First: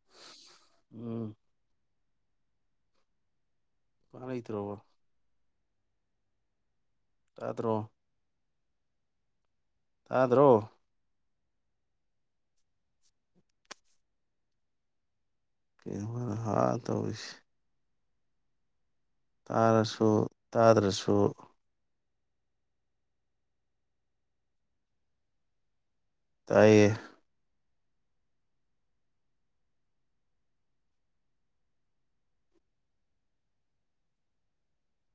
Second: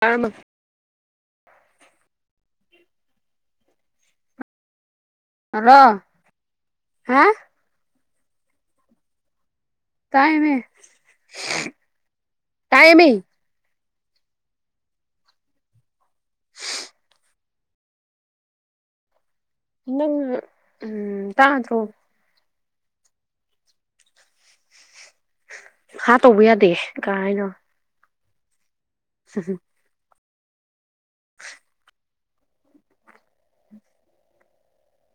ꯀꯔ ꯎꯝ ꯀꯔꯥꯏꯇ꯭ꯔꯣꯕꯣ ꯑ ꯀꯥꯇ꯭ꯔꯣ ꯇꯥꯏꯃꯦ ꯇꯥꯗ꯭ꯔꯣ ꯇꯥꯏꯃꯤ ꯏ ꯃꯔ ꯍꯥ ꯇꯁ ꯅꯪ ꯇꯥꯔꯁꯨ ꯎꯝ ꯇꯥꯗ꯭ꯔꯁꯨ ꯇꯥ ꯊ꯭ꯔꯣ ꯍꯥ ꯇꯧꯕ ꯌꯥꯗꯦ ꯇꯥꯏꯌꯦ ꯀꯥꯏꯅꯣ ꯁ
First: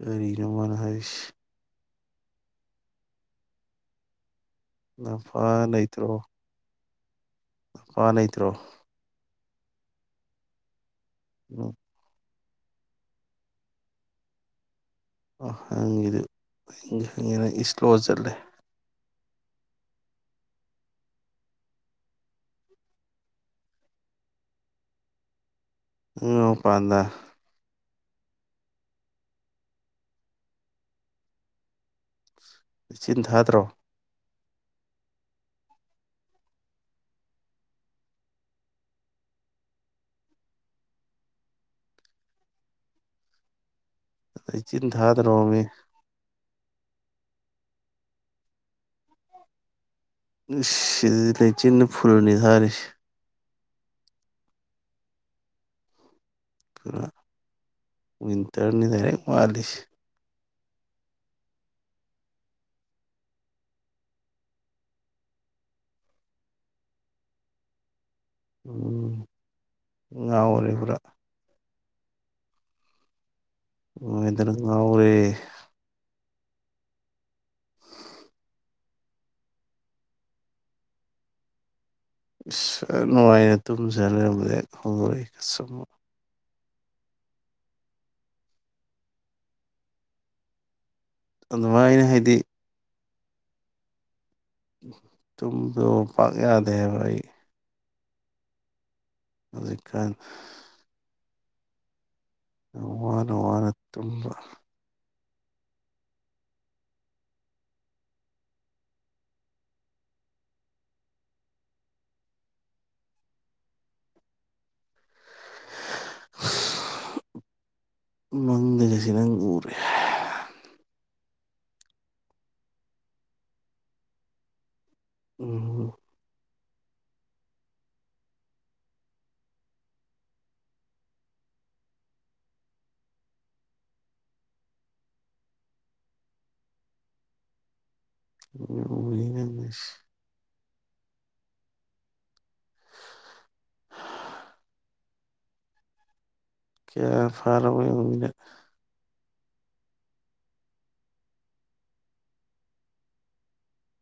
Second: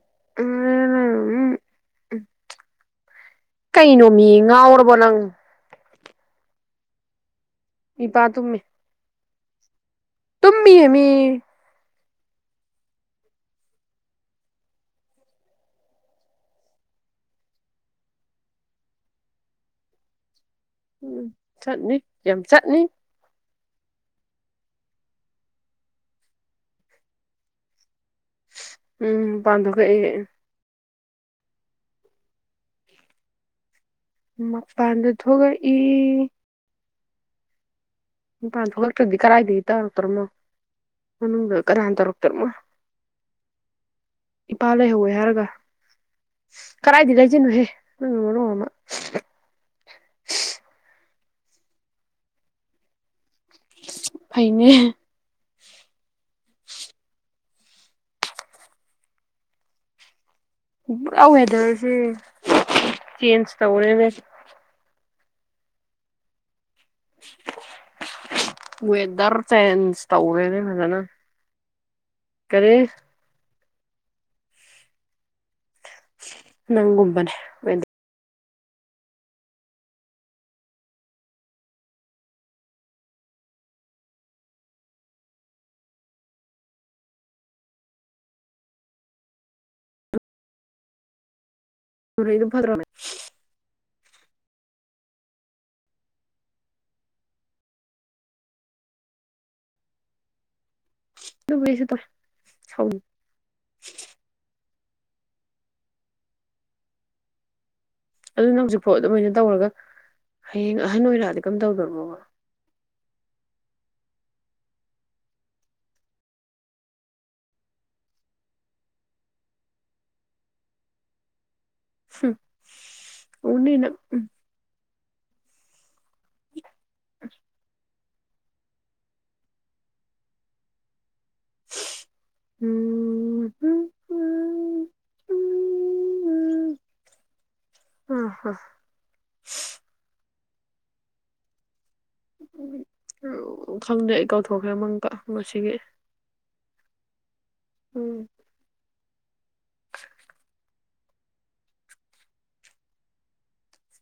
ꯑꯔꯤ ꯔꯃꯅ ꯍꯏꯁ ꯎꯝ ꯀꯩꯅꯣ ꯃꯤꯌꯦꯡ ꯅ ꯐꯥ ꯅ ꯇ꯭ꯔꯣ ꯑꯄꯥ ꯏꯄꯥ ꯅꯩꯇ꯭ꯔꯣ ꯇꯨꯝꯃꯤꯃꯤ ꯎꯝ ꯑ ꯍꯪꯉꯤꯗꯨꯪꯉꯤ ꯅꯪ ꯏꯁꯂꯣ ꯆꯠꯂꯦ ꯎꯝ ꯆꯠꯅꯤ ꯀꯦꯝ ꯆꯠꯅꯤ ꯎ ꯄꯥꯟꯗ ꯎꯝ ꯄꯥꯟꯊꯣꯛ ꯀꯩꯑ ꯏꯆꯤꯟ ꯊꯥꯗ꯭ꯔꯣ ꯃꯄꯥꯟꯗ ꯊꯣꯛꯒ ꯏ ꯄꯥꯟ ꯊꯣꯛꯂꯛꯇ꯭ꯔꯗꯤ ꯀꯗꯥꯥꯏꯗꯒꯤ ꯇꯧꯔꯛꯇꯣꯏꯣꯅꯣ ꯃꯅꯨꯡꯗ ꯀꯅꯥ ꯇꯧꯔꯛꯇ꯭ꯔꯅꯣ ꯆꯤꯟ ꯊꯥꯗ ꯔꯣ ꯃꯤ ꯀꯗꯥꯥꯏꯗꯤ ꯂꯩꯁꯤꯅꯨꯍꯦ ꯅ ꯃꯔꯣꯡ ꯑꯃ ꯁꯤ ꯂꯩꯆꯤꯟꯅ ꯐꯨꯂꯅꯤ ꯁꯥꯔꯤꯁꯤ ꯐꯩꯅꯦ ꯑꯗꯨ ꯋꯤꯟꯇꯔꯅꯤ ꯗꯥꯏꯔꯦꯛ ꯃꯥꯠꯂꯤꯁꯤ ꯋꯦꯗꯔꯁꯦ ꯆꯦꯟꯖ ꯇꯧꯔꯦꯅꯦ [inaudible] ꯎꯝ ꯋꯗꯔ ꯆꯦꯟꯖ ꯇꯧꯒꯦꯅꯦ ꯉꯥꯎꯔꯦ ꯄꯨꯔꯥ ꯐꯖꯅ ꯀꯔꯦ ꯑꯣꯔꯦ ꯅꯪꯒꯨꯝꯕꯅꯦ ꯏꯁ ꯅꯨꯡꯉꯥꯏꯅ ꯇꯨꯝꯖꯔ ꯑꯗꯨꯃꯥꯏ ꯑꯩꯅ ꯍꯥꯏꯗꯤ ꯋꯦꯗꯔꯗꯨ ꯐꯠꯇ꯭ꯔꯕꯅꯦ ꯇꯨꯝꯗ ꯄꯥꯛ ꯌꯥꯗꯦ ꯍꯥꯏꯕ ꯑꯩ ꯑꯗꯨꯖꯤ ꯈꯥꯟ ꯇ ꯀꯩꯁꯤꯗ ꯋꯥꯔ ꯋꯥꯔ ꯇꯝꯕ ꯑꯗꯨꯅ ꯍꯧꯖꯤꯛꯐꯥꯎ ꯑꯗꯨꯃꯥꯏꯅ ꯇꯧꯔꯒ ꯍꯌꯦꯡ ꯑꯍꯟ ꯑꯣꯏꯔꯛꯑꯗꯤ ꯀꯝ ꯇꯧꯗꯣꯏꯅꯣꯕ ꯃꯪꯗꯒꯁꯤ ꯅꯪ ꯎꯔꯦ ꯍꯝ ꯎꯅꯤ ꯅꯪ ꯎꯝ ꯎꯝ ꯍꯝ ꯑꯝ [unintelligible] ꯈꯪꯗ꯭ꯔꯦ ꯑꯩ ꯀꯥꯎꯊꯣꯛꯈ꯭ꯔꯦ ꯑꯃꯪꯀ ꯉꯁꯤꯒꯤ ꯎꯝ [unintelligible]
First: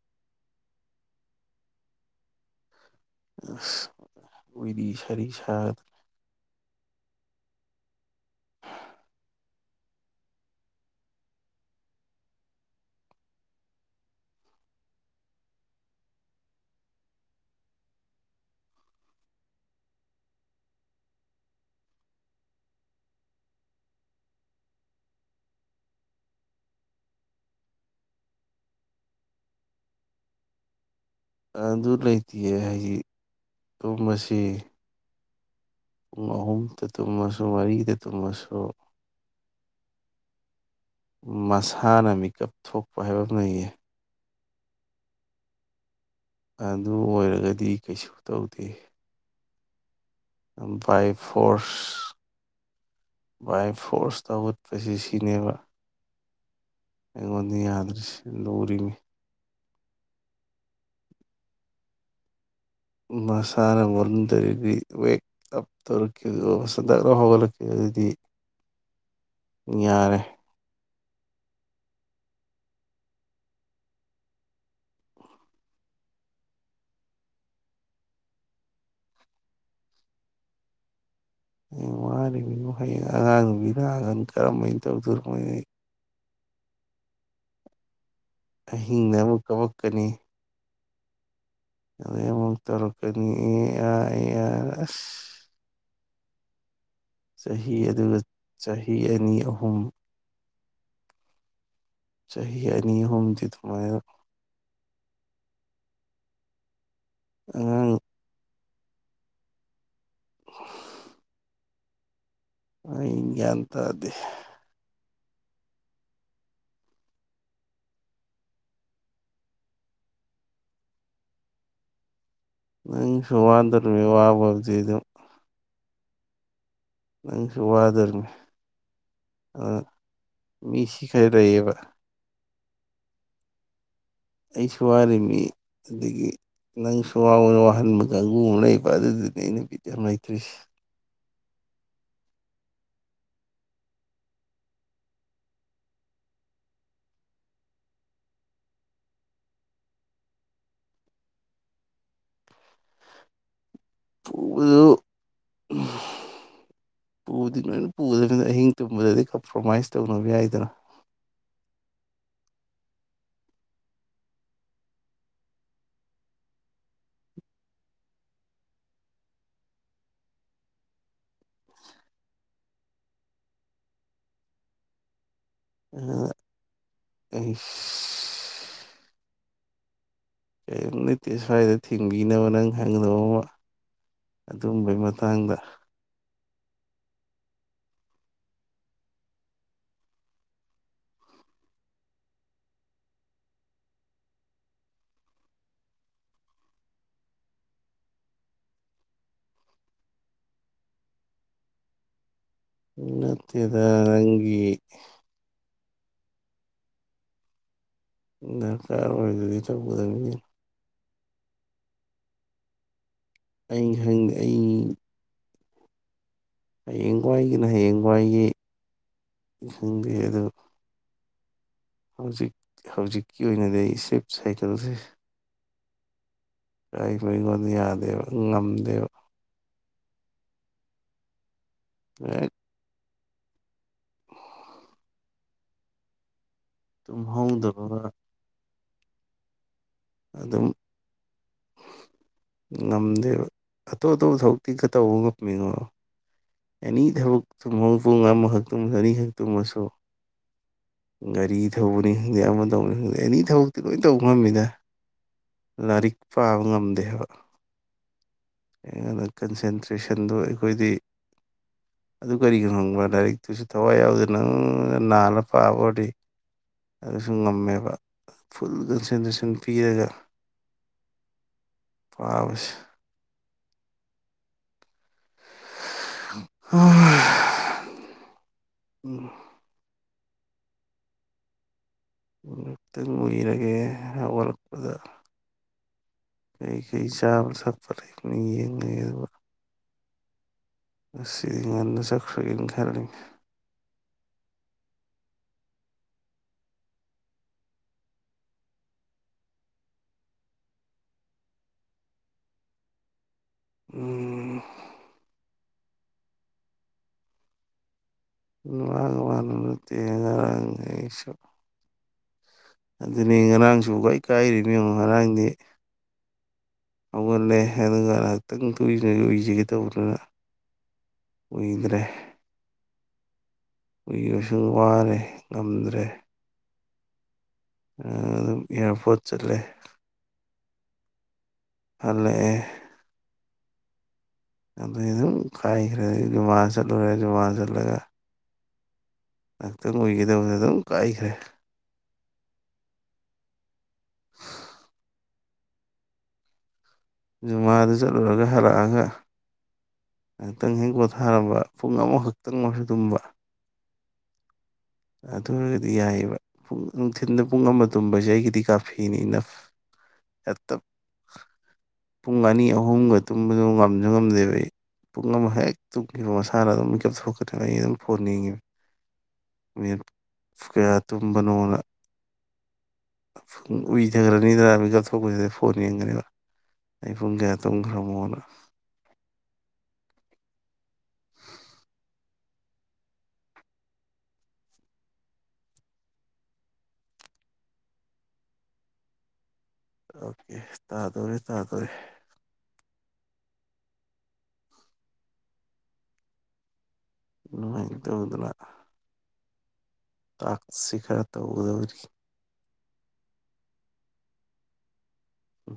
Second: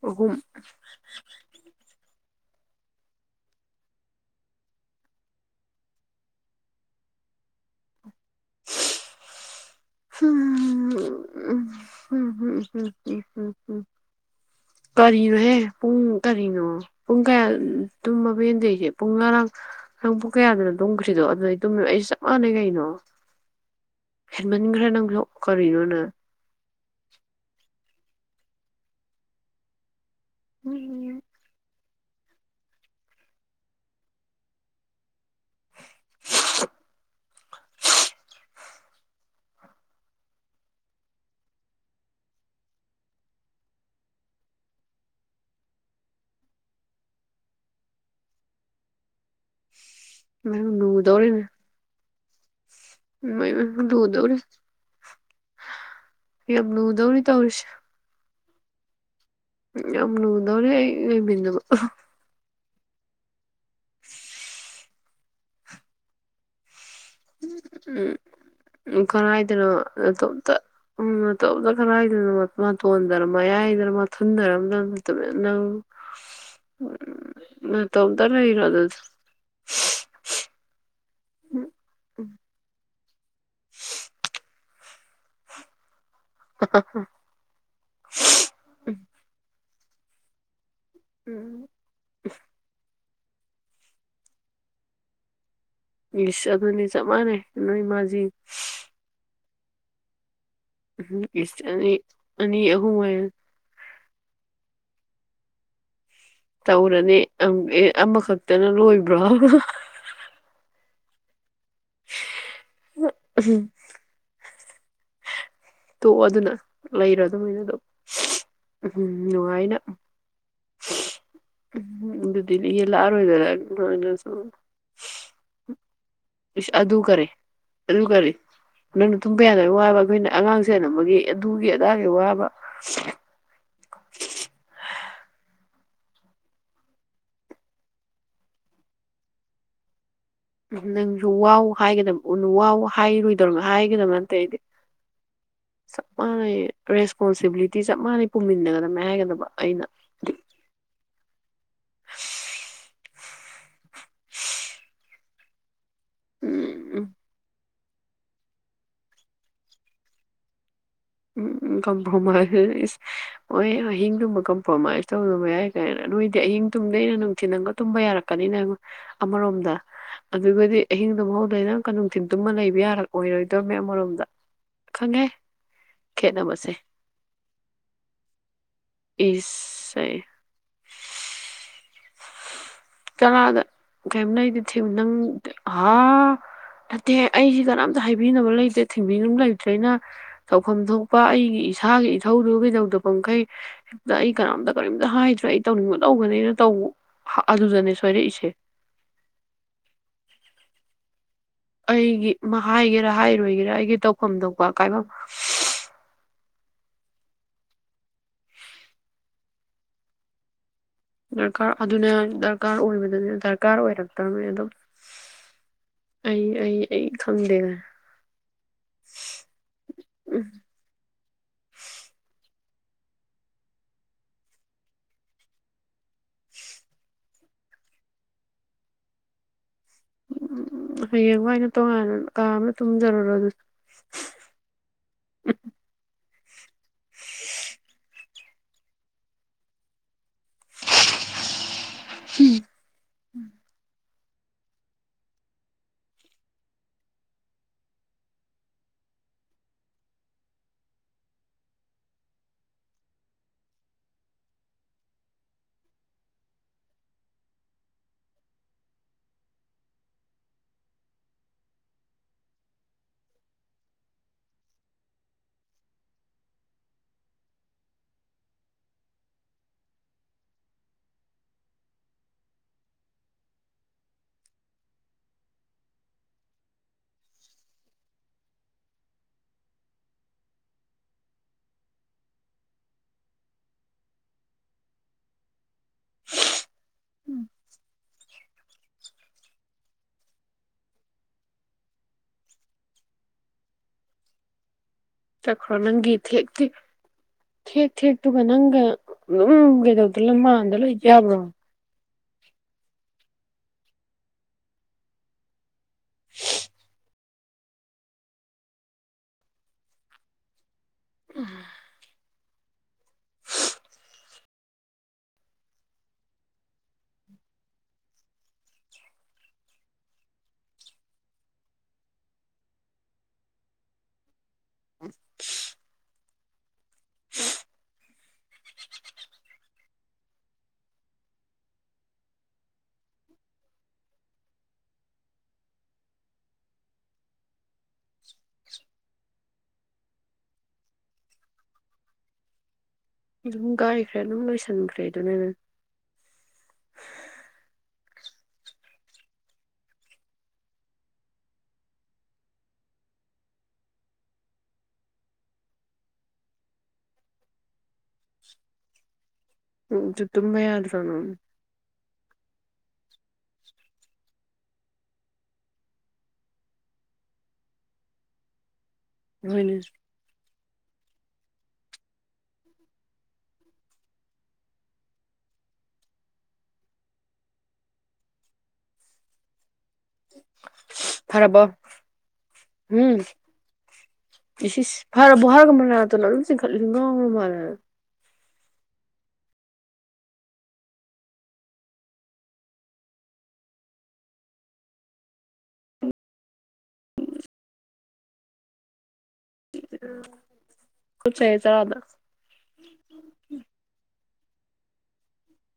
ꯑꯍꯨꯝ ꯎꯢꯔꯤ ꯁꯔꯤ ꯁꯥꯠ ꯎꯝ ꯎꯝ ꯎꯝ ꯎꯝ ꯎꯝꯝꯝ ꯎꯝ ꯎꯝ ꯎꯝ ꯀꯔꯤꯅꯣꯍꯦ ꯄꯨꯡ ꯀꯔꯤꯅꯣ ꯄꯨꯡ ꯀꯌꯥ ꯇꯨꯝꯃꯕ ꯅꯪ ꯄꯨꯡ ꯉꯔꯥꯡ ꯅꯥꯡ ꯄꯨꯡ ꯀꯌꯥꯗꯅ ꯇꯨꯝꯈ꯭ꯁꯤꯗꯣ ꯑꯗꯨꯗꯩ ꯇꯨꯝꯃꯦ ꯑꯩꯁꯨꯦ ꯆꯞ ꯃꯥꯟꯅꯩ ꯀꯩꯅꯣ ꯍꯦꯟꯃꯟꯈ꯭ꯔꯦ ꯅꯪꯁꯨ ꯀꯔꯤꯅꯣꯅ ꯎꯝꯝ ꯑꯗꯨ ꯂꯩꯇꯦ ꯍꯥꯏꯗꯤ ꯇꯨꯝꯕꯁꯤ ꯄꯨꯡ ꯑꯍꯨꯝꯗ ꯇꯨꯝꯃꯁꯨ ꯃꯔꯤꯗ ꯇꯨꯝꯃꯁꯨ ꯃꯁꯥꯅ ꯃꯤꯀꯞ ꯊꯣꯛꯄ ꯍꯥꯏꯕ ꯑꯃ ꯂꯩꯌꯦ ꯑꯗꯨ ꯑꯣꯏꯔꯒꯗꯤ ꯀꯩꯁꯨ ꯇꯧꯗꯦ [inaudible] ꯕꯥꯏ ꯂꯨꯗꯧꯔꯤꯅꯦ ꯐꯣꯔꯁ ꯕꯥꯏ ꯃꯌꯥꯝ ꯐꯣꯔꯁ ꯂꯨꯗꯧꯔꯤ ꯍꯧꯒꯠꯄꯁꯤ ꯁꯤꯅꯦꯕ ꯌꯥꯝ ꯂꯨꯗꯧꯔꯤ ꯑꯩꯉꯣꯟꯗ ꯇꯧꯔꯤꯁꯦ ꯌꯥꯗ꯭ꯔꯤꯁꯦ ꯂꯨꯔꯤꯅꯤ ꯎꯝ ꯌꯥꯝ ꯂꯨꯗꯧꯔꯤ ꯑꯩ ꯂꯩꯃꯤꯟꯅꯕ ꯁ [unintelligible] [unintelligible] ꯗꯛ ꯂꯥꯎ ꯍꯒꯠꯂꯛꯀꯦ ꯑꯗꯨꯗꯤ ꯀꯔꯥꯏꯗꯅꯣ ꯌꯥꯔꯦ ꯅꯇꯣꯝꯇ ꯎꯝ ꯅꯇꯣꯝꯇ ꯀꯔꯥꯢꯗꯅꯣ ꯃꯇꯣꯟꯗꯔ ꯌꯥꯏꯗꯔ ꯊꯨꯟꯗꯔꯅ ꯅꯝꯇꯨꯃꯤꯟ ꯅꯝ ꯎꯝ ꯅꯇꯣꯝꯇ ꯂꯩꯔꯣ ꯑꯗꯨ ꯎꯝ [unintelligible] ꯍꯌꯦꯡ ꯑꯉꯥꯡ ꯅꯨꯕꯤ ꯂꯥꯛꯑꯒ ꯂꯥꯛꯑꯒ ꯀꯔꯝꯃꯦ ꯇꯧꯗꯨꯔꯃꯩ [unintelligible] ꯑꯍꯤꯡꯗ ꯑꯃꯛ ꯀꯄꯛ ꯀꯅꯤ ꯑꯗꯨꯗꯩ ꯑꯃꯨꯛ ꯇꯧꯔ ꯀꯅꯤ ꯑꯥꯏ ꯑꯥꯁ ꯢꯁ ꯑꯗꯨꯅꯤ ꯆꯞ ꯃꯥꯟꯅꯩ ꯅꯣꯏ ꯃꯥꯁꯤ ꯍꯨꯝ ꯎꯝ ꯆꯍꯤ ꯑꯅꯤ ꯑꯍꯨꯝꯗꯤ ꯑꯗꯨꯃꯥꯢꯅ ꯇꯧꯕ ꯑꯉꯥꯡ ꯑꯃꯈꯛ ꯇꯅ ꯂꯣꯏꯕ꯭ꯔꯣ ꯑꯩ ꯒ꯭ꯌꯥꯟ ꯇꯥꯗꯦ ꯇꯣꯛꯑꯣ ꯑꯗꯨꯅ ꯂꯩꯔꯣ ꯑꯗꯨꯃꯥꯏꯅ ꯑꯗꯨꯝ ꯎꯝꯝ ꯅꯨꯡꯉꯥꯏꯅ ꯎꯝ [unintelligible] ꯅꯪꯁꯨ ꯂꯥꯛꯑꯔꯣꯢꯗꯏ ꯋꯥꯗꯣꯔꯤꯃꯤ ꯑꯣꯏꯗꯔꯅꯁꯨ ꯋꯥꯕꯕꯨꯗꯤ ꯑꯗꯨꯝ ꯑꯗꯨ ꯀꯔꯦ ꯅꯪꯁꯨ ꯑꯗꯨ ꯋꯥꯗꯣꯔꯤꯃꯤ ꯀꯔꯦ ꯅꯪꯅ ꯇꯨꯝꯕ ꯌꯥꯗꯕꯒꯤ ꯑꯗꯨꯅ ꯋꯥꯕ ꯑꯩꯈꯣꯏꯅ ꯃꯤ ꯑꯉꯥꯡ ꯁꯤ ꯑꯃꯒꯤ ꯈꯔ ꯑꯗꯨꯒꯤ ꯂꯩꯌꯦꯕ ꯑꯗꯥꯒꯤ ꯋꯥꯕ [inaudible] ꯑꯩꯁꯨ ꯋꯥꯔꯤꯃꯤ ꯑꯗꯒꯤ ꯅꯪꯁꯨ ꯋꯥꯎꯅ ꯋꯥꯍꯟꯕ ꯀꯥꯡꯕꯨ ꯀꯥꯡꯕꯨ ꯑꯃ ꯂꯩꯩꯕ ꯑꯗꯨꯗꯨꯅꯤ ꯑꯩ ꯅꯨꯄꯤꯗ ꯑꯝ ꯎꯝ ꯅꯪ ꯋꯥꯎ ꯍꯥꯏꯒꯗꯕ ꯎ ꯋꯥꯎ ꯍꯥꯏꯔꯣꯏꯗꯕ ꯍꯥꯏꯒꯗꯕ ꯅꯠꯇꯦ ꯑꯩꯗꯤ ꯆꯞ ꯃꯥꯟꯅꯩ ꯔꯦꯁꯄꯣꯟꯁꯤꯕꯤꯂꯤꯇꯤ ꯆꯞ ꯃꯥꯟꯅꯩ ꯄꯨꯃꯤꯟꯅꯒꯗꯕꯅꯤ ꯍꯥꯏꯒꯗꯕ ꯑꯩꯅ [unintelligible] ꯎꯝ ꯄꯨꯗꯤꯅ ꯄꯨꯗꯕꯅꯤꯅ ꯑꯍꯤꯡ ꯇꯨꯝꯕꯗꯗꯤ ꯀꯝꯄ꯭ꯔꯣꯃꯥꯏꯁ ꯇꯧꯅꯕ ꯌꯥꯏꯗꯅ ꯎꯝ ꯀꯝꯄ꯭ꯔꯣꯃꯥꯏꯁ ꯍꯣꯏ ꯑꯍꯤꯡꯗꯨꯨꯝꯕ ꯀꯝꯄ꯭ꯔꯣꯃꯥꯏꯁ ꯇꯧꯗꯕ ꯌꯥꯏ ꯀꯥꯏꯅ ꯅꯣꯏꯗꯤ ꯑꯍꯤꯡ ꯇꯨꯝꯗꯩꯅ ꯅꯨꯡꯊꯤꯟꯜ ꯑꯃꯒ ꯇꯨꯝꯕ ꯌꯥꯔꯛꯀꯅꯤꯅ ꯑꯃꯔꯣꯝꯗ ꯑꯗꯨꯒꯗꯤ ꯑꯍꯤꯡ ꯇꯨꯝꯍꯧꯗꯣꯏꯅ ꯑꯃꯨꯛꯀ ꯅꯨꯡꯊꯤꯟ ꯇꯨꯝꯃ ꯂꯩꯕ ꯌꯥꯔꯑꯣꯏꯔꯣꯏꯗꯕꯅꯦ ꯑꯃꯔꯣꯝꯗ ꯈꯪꯉꯦ ꯈꯦꯠꯅꯕꯁꯦ ꯑꯩꯁ ꯏꯁ ꯑꯌꯦ [unintelligible] ꯅꯪ ꯍꯪꯒꯗꯧꯕ ꯑꯃ ꯆꯔꯥꯗ ꯀꯩꯝ ꯂꯩ ꯑꯩꯗꯤ ꯊꯦꯝ ꯑꯗꯨꯝꯕꯩ ꯅꯪ ꯃꯇꯥꯡꯗ ꯍꯥ ꯅꯠꯇꯦ ꯑꯩꯁꯤ ꯀꯅꯥꯝꯇ ꯍꯥꯏꯕꯤꯅꯕ ꯂꯩꯇꯦ ꯊꯤꯡꯕꯤꯅꯕ ꯂꯩꯇ꯭ꯔꯦꯅ ꯇꯧꯐꯝ ꯊꯣꯛꯄ ꯑꯩꯒꯤ ꯏꯁꯥꯒꯤ ꯏꯊꯧꯗꯨ ꯀꯩꯗꯧꯗ ꯄꯈꯩ ꯍꯦꯛꯇ ꯑꯩ ꯀꯅꯥꯝꯇ ꯀꯔꯤꯝꯇ ꯍꯥꯏꯗ꯭ꯔꯦ ꯑꯩ ꯇꯧꯅꯤꯡꯕ ꯇꯧꯒꯅꯦꯅ ꯇꯧꯕ ꯑꯗꯨꯗꯅꯦ ꯁꯣꯏꯔꯛꯏꯁꯦ ꯑꯩꯒꯤ ꯍꯥꯏꯒꯦꯔꯥ ꯍꯥꯏꯔꯣꯏꯒꯦꯔꯥ ꯅꯠꯇꯦꯗ ꯑꯩꯒꯤ ꯇꯧꯐꯝ ꯊꯣꯛꯄ ꯅꯪꯒꯤ ꯀꯥꯏꯐꯝ ꯗꯔꯀꯥꯔ ꯑꯣꯢꯕꯗꯨꯗꯤ ꯇꯧꯒꯗꯕꯅꯤ ꯀꯩꯅꯣ ꯗꯔꯀꯥꯔ ꯑꯗꯨꯅ ꯗꯔꯀꯥꯔ ꯑꯣꯏꯕꯗꯨꯅꯦ ꯗꯔꯀꯥꯔ ꯑꯩ ꯈꯪꯗꯦ ꯑꯣꯏꯔꯛꯇꯅꯦ ꯑꯗꯨꯝ ꯑꯩ ꯑꯩ ꯑꯩ ꯑꯩ ꯈꯪꯗꯦ ꯍꯌꯦꯡꯋꯥꯏꯒꯤꯅ ꯍꯌꯦꯡꯋꯥꯏꯒꯤ ꯈꯪꯗꯦ ꯎꯝ ꯑꯗꯨ ꯍꯧꯖꯤꯛ ꯍꯧꯖꯤꯛꯀꯤ ꯑꯣꯏꯅꯗꯤ ꯑꯩ ꯏꯁꯂꯤꯞ ꯁꯥꯏꯀꯜꯁꯦ ꯀꯥꯏꯕ ꯑꯩꯉꯣꯟꯗ ꯌꯥꯗꯦꯕ ꯉꯝꯗꯦꯕ ꯎꯝ ꯍꯌꯦꯡ ꯋꯥꯥꯏꯅ ꯇꯉꯥꯟꯅ ꯀꯥ ꯍꯦꯛ ꯑꯝꯃ ꯇꯨꯝꯖꯔꯣ ꯑꯗꯨ ꯎꯝ ꯇꯨꯝ ꯍꯧꯗꯕꯒ ꯑꯗꯨꯝ ꯉꯝꯗꯦꯕ ꯑꯇꯣꯞ ꯑꯇꯣꯞꯄ ꯊꯕꯛꯇꯤ ꯈꯥ ꯇꯧꯕ ꯍ ꯉꯝꯃꯦꯉꯑꯣ ꯑꯦꯅꯤ ꯊꯕꯛ ꯊꯨꯝꯍ ꯄꯨꯡ ꯑꯃꯈꯛꯃꯁꯨ ꯑꯅꯤꯈꯛꯇꯨꯡꯃꯁꯨ ꯒꯥꯔꯤ ꯊꯧꯕꯅꯤ ꯈꯪꯗꯦ ꯑꯃ ꯇꯧꯕꯅꯤ ꯈꯪꯗꯦ ꯑꯦꯅꯤ ꯊꯕꯛꯇꯤ ꯂꯣꯏ ꯇꯧꯕ ꯉꯝꯃꯤꯗ ꯂꯥꯏꯔꯤꯛ ꯄꯥꯕ ꯉꯝꯗꯦꯕ ꯑꯩꯅ ꯀꯟꯁꯦꯟꯇ꯭ꯔꯦꯁꯟꯗꯣ ꯑꯩꯈꯣꯏꯗꯤ ꯑꯗꯨ ꯀꯔꯤꯒꯤꯅꯣ ꯈꯪꯕ ꯂꯥꯏꯔꯤꯛꯇꯨꯁꯨ ꯊꯋꯥꯏ ꯌꯥꯎꯗꯅ ꯅꯪ ꯅꯥꯜꯂ ꯄꯥꯕ ꯑꯣꯏꯔꯗꯤ ꯑꯗꯨꯁꯨ ꯉꯝꯃꯦꯕ ꯐꯨꯜ ꯀꯟꯁꯦꯟꯇ꯭ꯔꯦꯁꯟ ꯄꯤꯔꯒ ꯄꯥꯕꯁꯦ ꯑꯣ ꯎꯝ ꯉꯥꯛꯇꯪ ꯎꯏꯔꯒꯦ ꯍꯧꯒꯠꯂꯛꯄꯗ ꯀꯩꯀꯩ ꯆꯥꯕ ꯊꯛꯄ ꯂꯩꯕꯅ ꯌꯦꯡꯉꯦ ꯑꯗꯨꯒ ꯉꯁꯤ ꯉꯟꯅ ꯆꯠꯈꯔꯒꯦ ꯈꯦꯅꯤ ꯆꯠꯈ꯭ꯔꯣ ꯅꯪꯒꯤ ꯊꯦꯛ ꯊꯦꯛ ꯊꯦꯛ ꯊꯦꯛꯇꯨꯒ ꯅꯪꯒ ꯑꯗꯨꯝ ꯀꯩꯗꯧꯗꯅ ꯃꯥꯟꯗ ꯂꯣꯏ ꯌꯥꯕ꯭ꯔꯣ ꯎꯝ ꯋꯥꯅꯅꯠꯇ ꯉꯔꯥꯡ ꯂꯩꯁꯨ ꯑꯗꯨꯅꯤ ꯉꯔꯥꯡꯁꯨ ꯀꯥꯏ ꯀꯥꯏꯔꯤ ꯌꯦꯡꯉꯣ ꯉꯔꯥꯡꯗꯤ ꯍꯧꯒꯠꯂꯦ ꯑꯗꯨꯒ ꯉꯥꯏꯍꯥꯛꯇꯪ ꯀꯨꯏ ꯎꯏꯖꯒꯦ ꯇꯧꯕꯗꯨꯅ ꯎꯏꯗ꯭ꯔꯦ ꯎꯏꯕꯁꯨ ꯋꯥꯔꯦ ꯉꯝꯗ꯭ꯔꯦ ꯑꯗꯨꯝ ꯏꯌꯥꯔꯄꯣꯔꯠ ꯆꯠꯂꯦ ꯍꯜꯂꯑꯦ ꯑꯗꯨꯝ ꯀꯥꯏꯈ꯭ꯔꯦ ꯃꯥ ꯆꯠꯂꯨꯔꯦ ꯃꯥ ꯆꯠꯂꯒ [unintelligible] ꯉꯥꯏꯍꯥꯛꯇꯪ ꯎꯏꯒꯗꯕꯗ ꯑꯗꯨꯝ ꯀꯥꯏꯈ꯭ꯔꯦ ꯑꯗꯨꯝ ꯀꯥꯏꯈ꯭ꯔꯦ ꯑꯗꯨꯝ ꯂꯣꯏꯁꯟꯈ꯭ꯔꯦ ꯑꯗꯨꯅꯤꯅꯦ ꯖꯨꯃꯥꯗꯨ ꯆꯠꯂꯨꯔꯒ ꯍꯜꯂꯛꯑꯒ ꯉꯍꯥꯛꯇꯪ ꯍꯦꯛ ꯄꯣꯊꯥꯔꯝꯕ ꯄꯨꯡ ꯑꯃꯈꯛꯇꯪ ꯑꯣꯏꯔꯁꯨ ꯇꯨꯝꯕ ꯑꯗꯨ ꯑꯣꯏꯔꯒꯗꯤ ꯌꯥꯏꯑꯕ ꯄ ꯅꯨꯡꯊꯤꯟꯗ ꯄꯨꯡ ꯑꯃ ꯇꯨꯝꯕꯁꯦ ꯑꯩꯒꯤꯗꯤ ꯀꯥꯐꯤꯅꯤ ꯏꯅꯞ ꯎ ꯑꯗꯨ ꯇꯨꯝꯕ ꯌꯥꯗꯨ꯭ꯔꯣ ꯅ ꯄꯨꯡ ꯑꯅꯤ ꯑꯍꯨꯝꯒ ꯇꯨꯝꯕꯗꯨ ꯉꯝꯁꯨ ꯉꯝꯗꯦꯕ ꯑꯩ ꯄꯨꯡ ꯑꯃꯛ ꯍꯦꯛ ꯇꯨꯝꯈꯤꯕ ꯃꯁꯥꯅ ꯑꯗꯨꯝ ꯃꯤꯀꯞ ꯊꯣꯛꯀ꯭ꯔꯕ ꯑꯩ ꯑꯗꯨꯝ ꯐꯣꯟ ꯌꯦꯉꯤꯕ ꯅꯣꯏ ꯅꯤꯁꯨ ꯀꯌꯥ ꯇꯨꯝꯕꯅꯣꯅ ꯄꯨꯡ ꯎꯏꯊꯔꯅꯤꯗꯅ ꯃꯤꯀꯞ ꯊꯣꯛꯄꯁꯤꯗ ꯐꯣꯟ ꯌꯦꯡꯒꯅꯦꯕ ꯑꯩ ꯄꯨꯡ ꯀꯌꯥ ꯇꯨꯝꯈ꯭ꯔꯃꯣꯅ ꯐꯔꯕꯣ ꯎꯝ ꯏꯁ ꯏꯁ ꯐꯔꯕꯣ ꯍꯔꯒ ꯃꯅꯥꯇꯣꯟ ꯑꯗꯨꯝ ꯆꯤꯡꯈꯠꯂꯤ ꯉꯥꯎꯔ ꯃꯥ ꯂꯦ ꯑꯣꯀꯦ ꯇꯥꯗꯣꯔꯦ ꯇꯥꯗꯣꯔꯦ ꯅꯨꯉꯥꯏꯅ ꯇꯨꯝꯃꯨꯗꯅ ꯇꯥꯛꯁꯤ ꯈꯔ ꯈꯨꯠ ꯆꯩꯌꯦ ꯆꯔꯥꯗ ꯇꯧꯗꯧꯔꯤ ꯎ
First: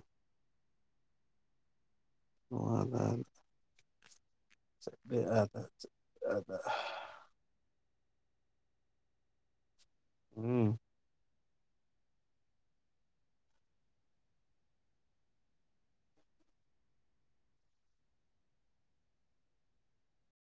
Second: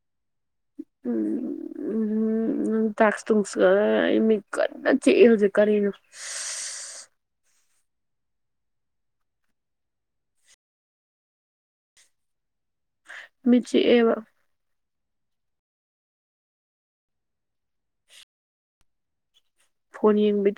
ꯎꯝ ꯎꯝ ꯅꯪ ꯇꯥꯛꯁ ꯇꯨꯁ ꯈꯔꯦ [unintelligible] [unintelligible] ꯀꯅ ꯆꯁ ꯀꯣ ꯅꯣꯡꯉꯥꯜꯂꯛꯑꯒ ꯎꯝ ꯃꯤꯆꯤ ꯑꯣꯏ ꯐꯣꯟ ꯌꯦꯡꯕꯤꯠꯇ